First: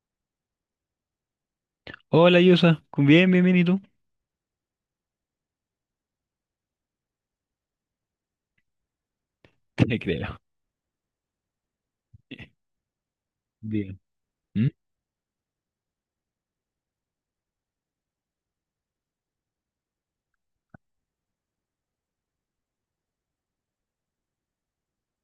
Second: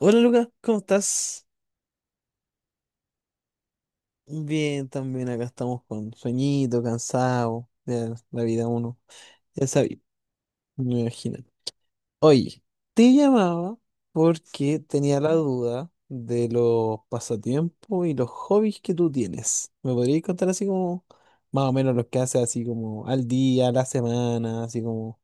Hola Lucas, ¿cómo estás? Hola, Yusa, Bien, bien, bien, ¿y tú? Bien, también acá estamos con sueñito, cansado de la vida uno. Ya sabía, Te creo. me imagino. Oye, te llamaba Bien. ¿Mm? porque tenía la duda de los pasatiempos y los hobbies que tú tienes. ¿Me podrías contar así como más o menos los que haces así como al día, a la semana, así como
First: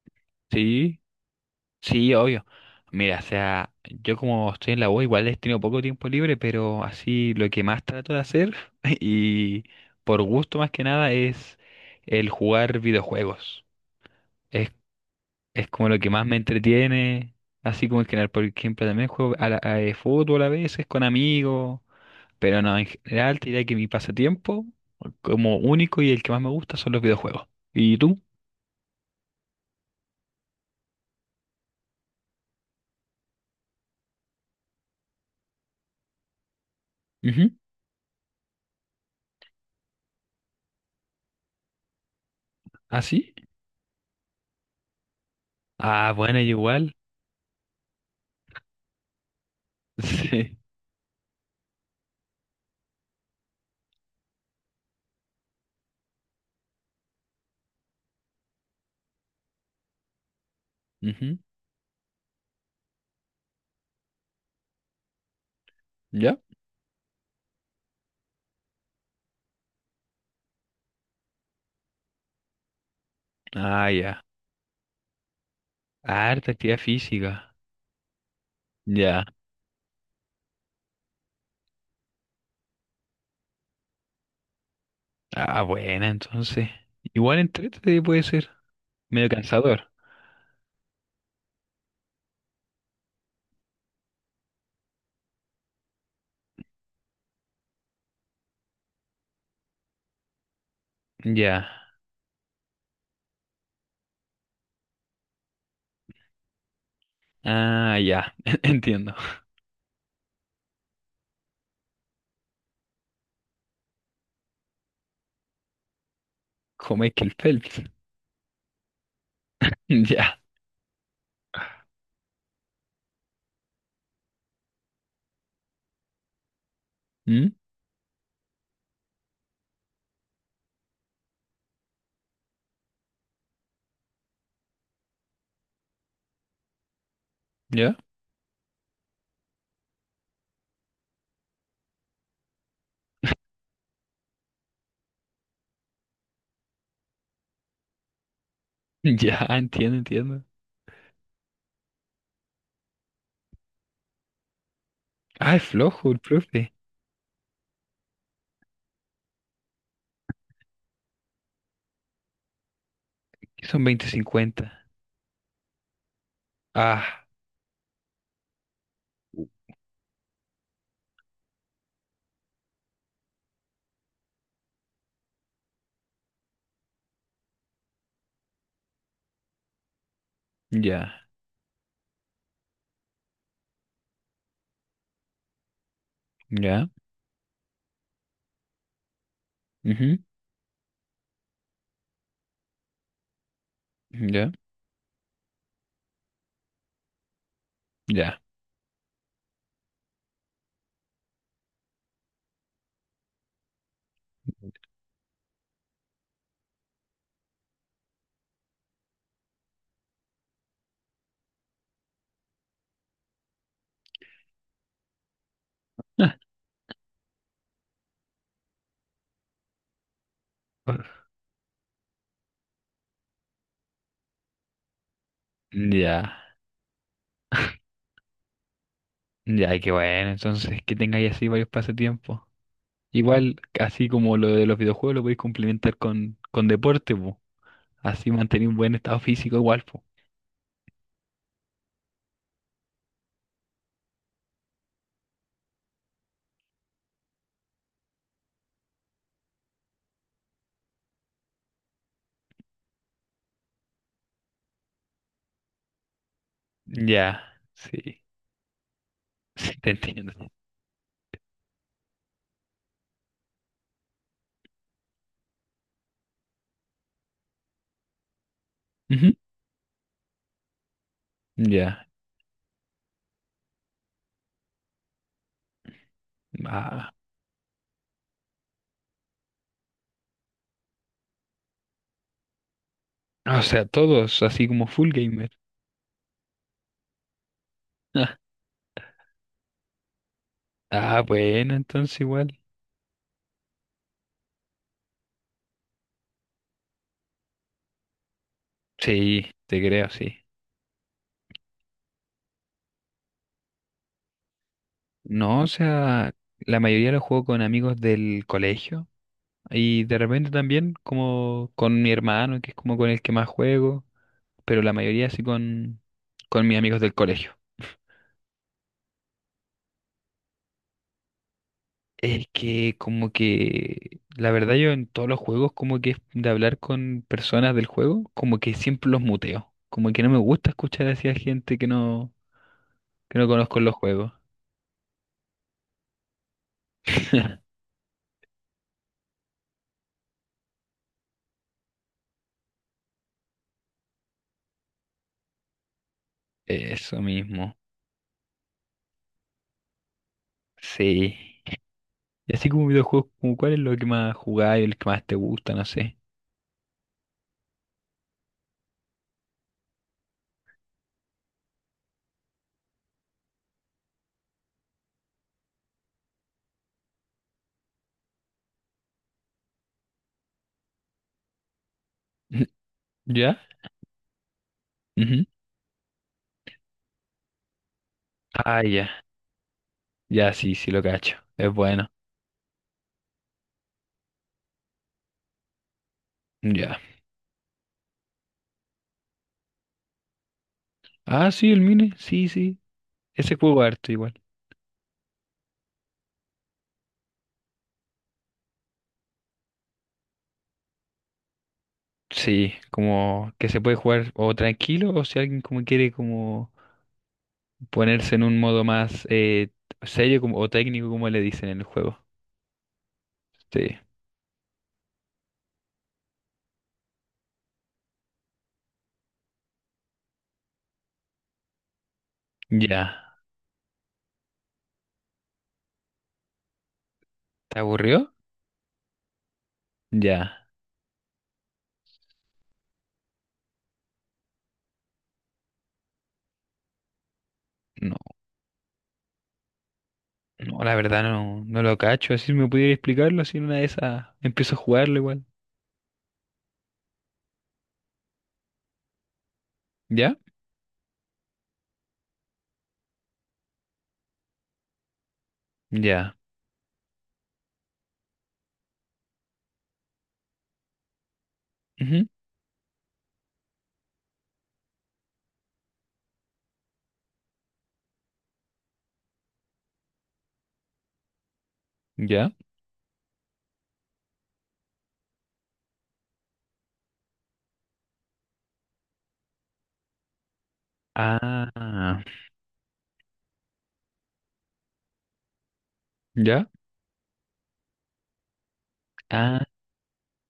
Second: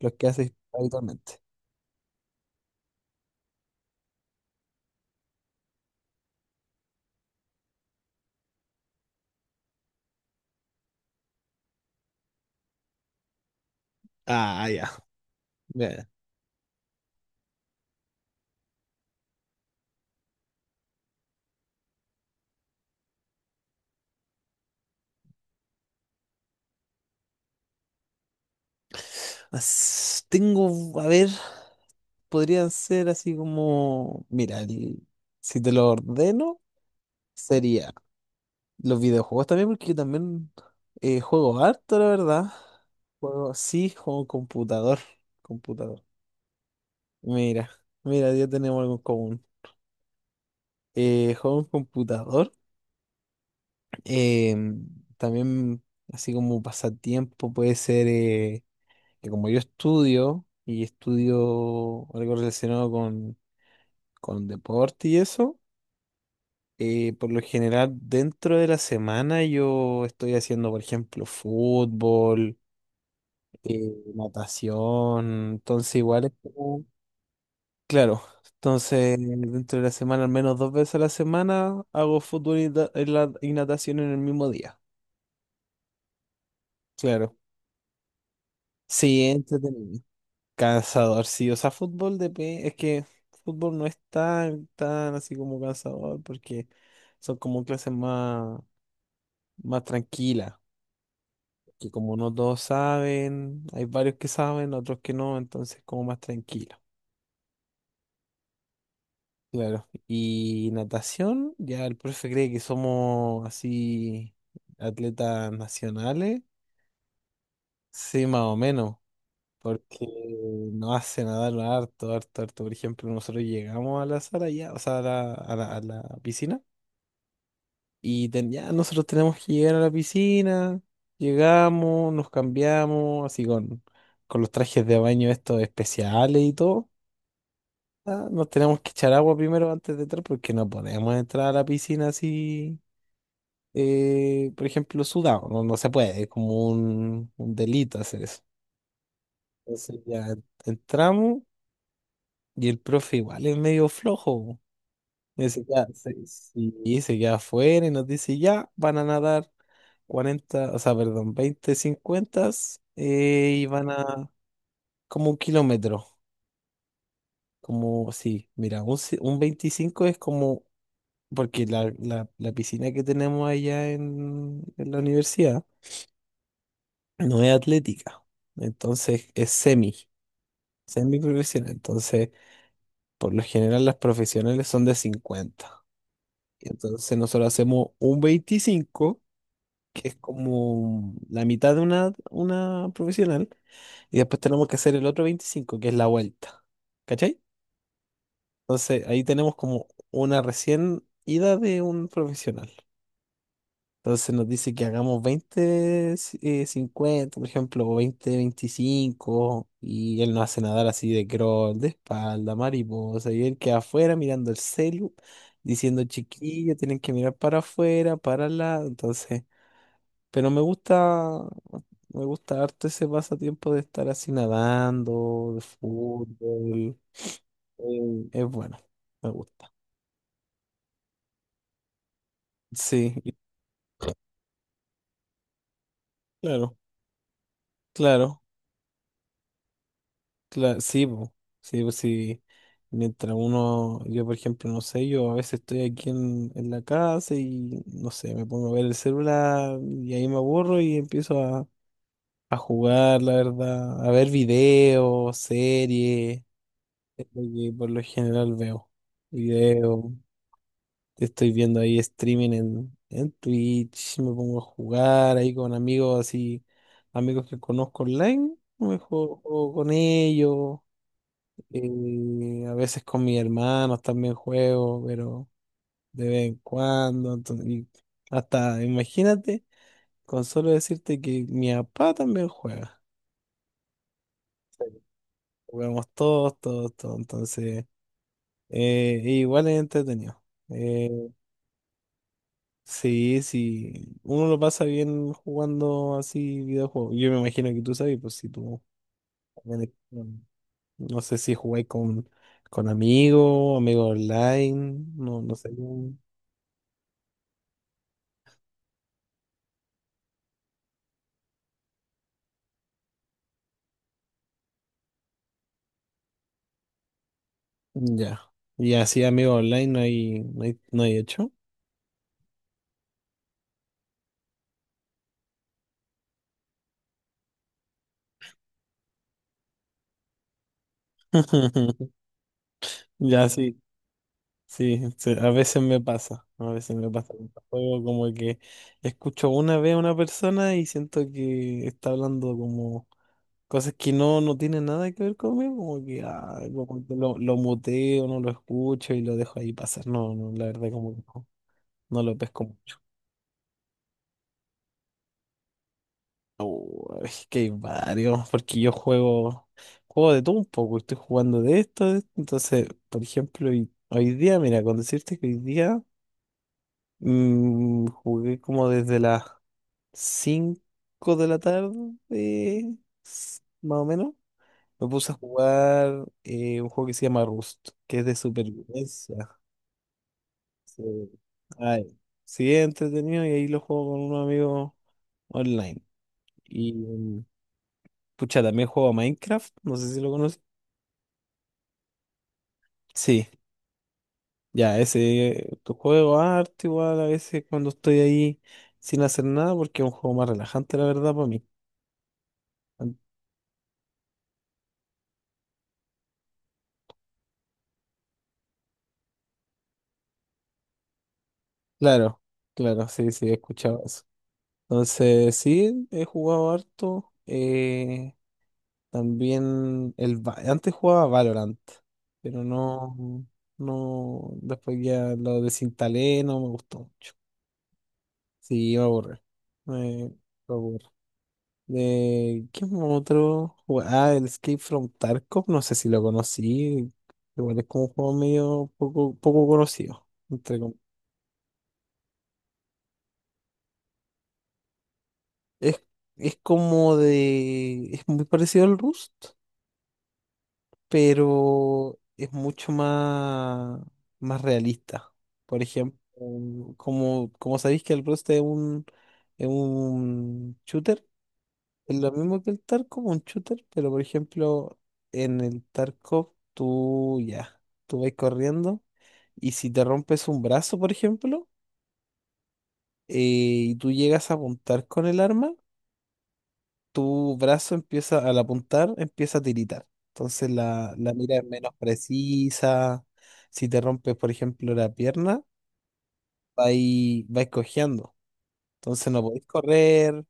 los que haces Sí, habitualmente? sí, obvio. Mira, o sea, yo como estoy en la U, igual he tenido poco tiempo libre, pero así lo que más trato de hacer, y por gusto más que nada, es el jugar videojuegos. Ah, Es, ya. es Ya, como lo ya. que más me entretiene, así como en general, por ejemplo, también juego a fútbol a veces con amigos, pero no, en general te diría que mi pasatiempo como único y el que más me gusta son los videojuegos. ¿Y tú? Tengo, a ver. Podrían ser así como, mira, si te lo ordeno, Ujú. sería los videojuegos también, porque yo también juego harto, la verdad. ¿Ah, sí? Juego, sí, juego computador. Ah, bueno, igual. Mira, mira, ya tenemos algo en común. Sí. Juego en computador. eh, También, así como pasatiempo, puede ser que como yo estudio y Ujú. estudio algo relacionado con deporte y eso. ¿Ya? Por lo general, dentro de la semana yo estoy haciendo, por ejemplo, fútbol, Ah, ya. natación, entonces igual es Harta actividad como... física. Claro, entonces Ya. dentro de la semana, al menos dos veces a la semana, hago fútbol y natación en el mismo día. Ah, buena, entonces. Claro. Igual entrete puede ser. Sí, Medio cansador. entretenido. Cansador, sí, o sea, es que fútbol no es tan, tan así como cansador porque son como clases más tranquilas. Ya. Que como no todos saben, hay varios que saben, otros que no, entonces como más tranquilo. Ah, ya. Entiendo. Claro. Y natación, ya el profe cree que somos así atletas nacionales. Como Michael Phelps. Sí, más o menos, porque Ya. nos hace nadar harto, harto, harto. Por ejemplo, nosotros llegamos a la sala ya, o sea, a la piscina, ¿Mm? y ya nosotros tenemos que llegar a la piscina, llegamos, nos cambiamos, así con los trajes de baño estos especiales y todo. ¿Ya? Ah, nos tenemos que echar agua primero antes de entrar porque no podemos entrar a la piscina así, por ejemplo, sudado. No, no se puede, es como un delito hacer eso. Ya, entiendo, Entonces ya entiendo. entramos y el profe igual es medio flojo. Y Ah, se es queda, flojo el se- profe. sí, y se queda afuera y nos dice, ya, van a nadar 40, o sea, perdón, 20, 50, y Que son van veinte a cincuenta como un kilómetro. Ah. Como, sí, mira, un 25, es como porque la piscina que tenemos allá en la universidad no es atlética, entonces es semi Ya. profesional. Entonces, por lo general, las profesionales son de 50. Y Ya. entonces, nosotros hacemos un 25 que es Ujú. como la mitad de una profesional, y después Ya. tenemos que hacer el otro 25 que es la vuelta. ¿Cachai? Ya. Entonces, ahí tenemos como una recién ida de un profesional. Entonces nos dice que hagamos 50, por ejemplo, o 20, 25, y él nos hace nadar así de crawl, de espalda, mariposa, y él queda afuera mirando el celu, diciendo chiquillo, tienen que mirar para afuera, para al lado, entonces, pero me gusta harto ese pasatiempo de estar así nadando, de Ya. fútbol, es bueno, me gusta. Ya, qué bueno, entonces que tengáis así varios pasatiempos. Sí, Igual, así como lo de los videojuegos, lo podéis complementar con claro, deporte, po. Así claro. mantener un buen estado físico igual, po. Sí, po. Sí, pues sí. Mientras uno, yo por ejemplo, no sé, yo a veces estoy aquí en la casa y no sé, me pongo a ver el celular y ahí me aburro y empiezo a jugar, la verdad, a ver videos, series, es Ya, lo que por lo sí, general veo. sí, te Videos, entiendo. estoy viendo ahí streaming en Twitch, me pongo a jugar ahí con amigos así, amigos que conozco online, me Ujú, juego con ellos. ya, Y a veces con mis hermanos también juego, pero de vez en ah, cuando. Y hasta, imagínate, con solo decirte que mi papá también juega. o sea, todos, así como full gamer. Jugamos todos, todos, todos. Entonces, igual es entretenido. Eh, Ah, bueno, entonces igual. sí, sí. Uno lo pasa bien jugando así videojuegos. Yo me imagino que tú sabes, pues si tú Sí, también, te creo, eres- sí. no sé si jugáis con amigos, amigos online, no, no No, o sé. sea, la mayoría lo juego con amigos del colegio y de repente también como con mi hermano, que es como con el que más juego. Pero la mayoría sí con mis amigos del colegio. Ya. Y así, amigo online, no hay, no hay, no hay hecho. Es que como que, la verdad yo en todos los juegos como que es de hablar con personas del juego, como que siempre los muteo. Como que no me gusta escuchar así a gente que no Ya, conozco sí, en los juegos. sí, sí, a veces me pasa, a veces me pasa con los juegos, como que escucho una vez a una persona y siento que está hablando como cosas que no, no tienen nada que ver conmigo, como que, ah, como que Eso lo mismo, muteo, no lo escucho y lo dejo ahí pasar. No, no, la verdad como que sí. no, no lo Y pesco así como mucho. videojuegos, como cuál es lo que más jugáis, el que más te gusta, no sé. Oh, es que hay varios, porque yo juego de todo un poco, estoy jugando de esto, de entonces, por ejemplo, hoy, hoy día, mira, con decirte que hoy día jugué como desde las 5 de la tarde, eh, ¿Ya? Más o menos, me puse a Ujú. jugar un juego que se llama Rust, que es de Ah, ya. supervivencia. Ya, sí, sí Sí, lo cacho. Es ay, bueno. sí, es entretenido y ahí lo juego con un amigo online. Y, Ya. Pucha, también juego a Minecraft, no sé si lo conoces. Ah, sí, el Mine, sí, sí. Sí, Ese juego harto igual. ya, ese tu juego arte igual a veces cuando estoy ahí sin hacer nada, porque es un juego más relajante, la verdad, para mí. Sí, An- como que se puede jugar o tranquilo o si alguien como quiere como ponerse en un modo más serio como, o técnico como le dicen en el juego. Claro, claro, sí, sí, he Sí, escuchado eso. Entonces, sí, he jugado harto. También el antes jugaba Valorant, pero ya. no, no, después ya lo desinstalé, no me gustó mucho. ¿Te aburrió? Sí, me aburre. Me, Ya. me aburre. De ¿qué otro? Ah, el Escape from Tarkov, no sé si lo conocí. Igual es como un No, juego medio poco, poco conocido. Entre no, com- la verdad no, no lo cacho. Así me pudiera explicarlo, así en una de esas empiezo a jugarlo igual. es, es como de. Es muy parecido al Rust, ¿Ya? pero es mucho más realista. Por ejemplo, Ya. como, como sabéis que el Rust es un shooter, es Ujú, lo mismo que el Tarkov, un shooter, pero por ejemplo, en el Tarkov tú ya, tú vas corriendo y si te rompes un brazo, por ejemplo, ya. Y tú llegas a apuntar con el arma, tu brazo empieza, al apuntar, empieza a tiritar. Entonces la mira es menos Ah, precisa. Si te rompes, por ejemplo, la pierna, ya. vais cojeando. Entonces no Ah, podéis correr,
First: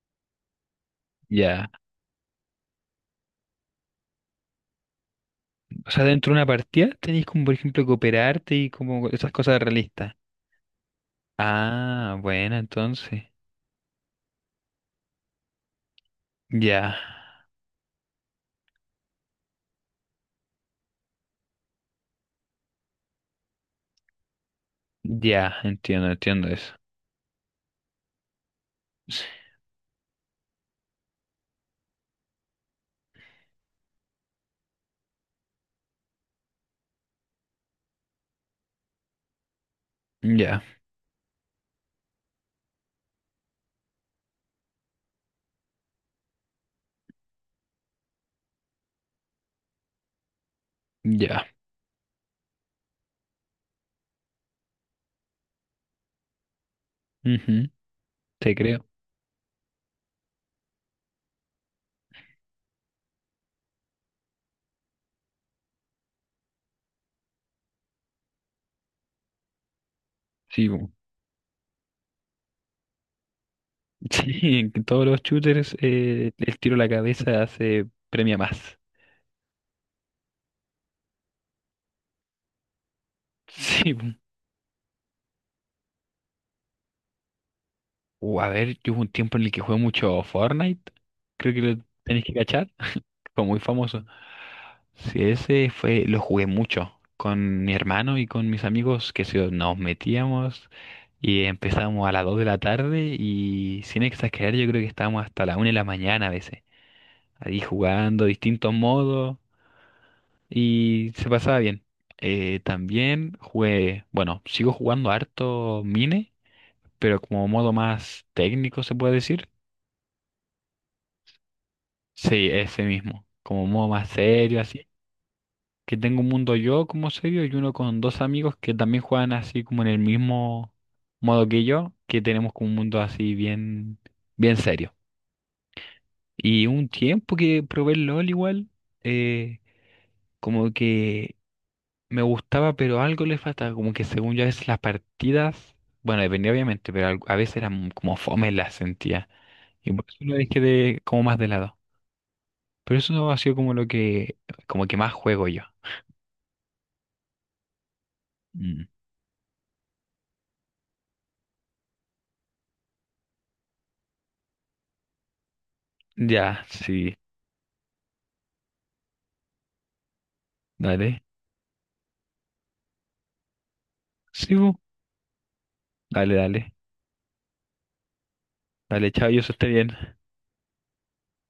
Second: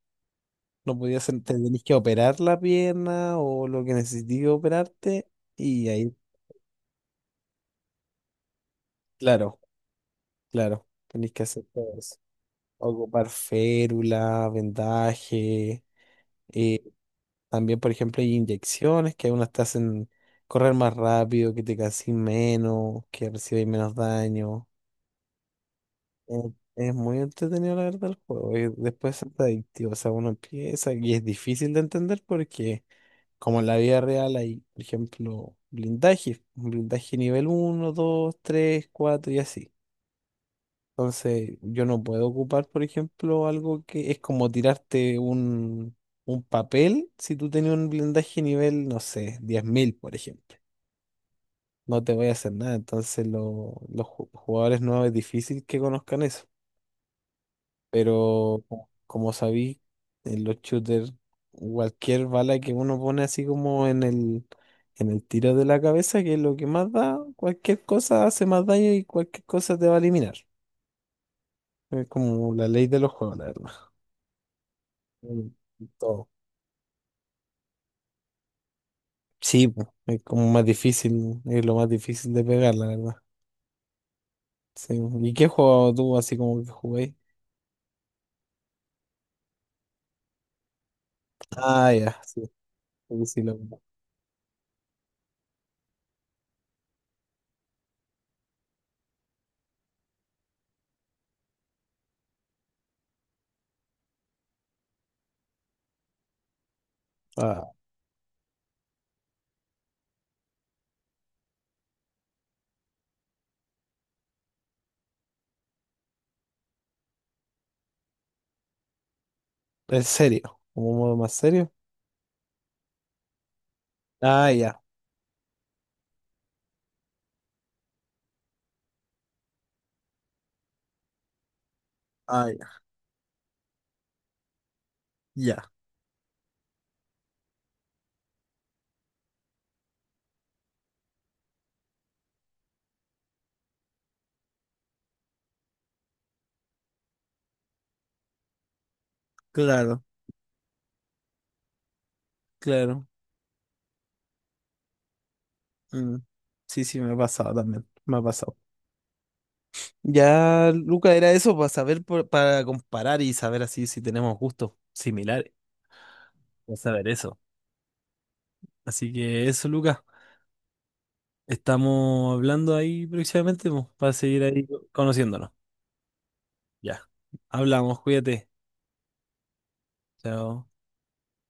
no podías, te ya. tenías que operar la pierna o lo que necesites operarte. Y O sea, ahí, dentro de una partida tenéis como, por ejemplo, cooperarte y como esas claro, cosas realistas. claro, tenés que hacer todo eso. Ah, bueno, entonces. Ocupar férula, vendaje. eh, Ya, También, por ejemplo, hay inyecciones que algunas te hacen correr más rápido, que te casís menos, que recibes menos daño. ya, entiendo, Eh, entiendo eso. es muy entretenido, la verdad, el juego. Y después es adictivo. O sea, uno empieza y es difícil de entender porque como en la vida real hay, por ejemplo, blindaje, un blindaje nivel uno 2 3 4 y así. Ya, Entonces, yo no puedo ocupar, por ejemplo, algo que es como tirarte un papel si tú tenías un blindaje nivel, no sé, 10.000 por ejemplo. ya. No te voy a hacer nada. Entonces, los jugadores nuevos es difícil que conozcan eso. Ujú, te Pero creo. Como sabí, en los shooters, cualquier bala que uno pone así como en el tiro de la cabeza, que es lo que más da, cualquier cosa hace más daño y cualquier cosa te va a eliminar. Sí, bu. Es como la ley de los juegos, la verdad. Sí, en todos los Mm, shooters todo. El tiro a la cabeza se premia más. Sí, po, es como más difícil, es lo más difícil de pegar, la verdad. Sí, bu. Sí. ¿Y qué juego tú así como que jugué? A ver, yo hubo un tiempo en el que jugué mucho Fortnite. Creo que lo Ah, ya, tenéis que sí, cachar. sí, sí, Fue lo muy conozco. famoso. Sí, ese fue, lo jugué mucho con mi hermano y con mis amigos que nos metíamos y empezamos a las 2 de la tarde y sin exagerar yo creo que estábamos hasta la 1 de la mañana a veces. Ahí Ah, jugando distintos modos y se pasaba bien. También jugué, bueno, sigo jugando harto Mine, pero como modo más técnico se puede decir. ¿en serio? ¿Como modo más serio? Sí, ese mismo, como modo más Ah, serio, ya, así. Que tengo un mundo yo como serio y uno con dos amigos que también juegan así como en el mismo modo que yo, que ah, tenemos ya, como un mundo así bien, bien serio. ya, Y un tiempo que probé el LOL igual, eh, como que me gustaba, pero algo le faltaba, como que según yo a veces las partidas, bueno, dependía obviamente, pero a veces eran como fome las sentía. Y claro. por eso lo dejé de, como más de lado. Pero Claro. eso no ha sido como lo que, como que más juego yo. Mm. Sí, sí, me ha pasado también. Me ha pasado. Mm. Ya, Luca, era eso para saber, para comparar y saber así si tenemos gustos similares. Ya, Para saber sí, eso. Así que eso, Luca. dale. Estamos hablando ahí próximamente, po, para seguir Sí, ahí bu. conociéndonos. Dale, dale. Ya. Hablamos, cuídate. Dale, chao, yo eso esté bien. Chao.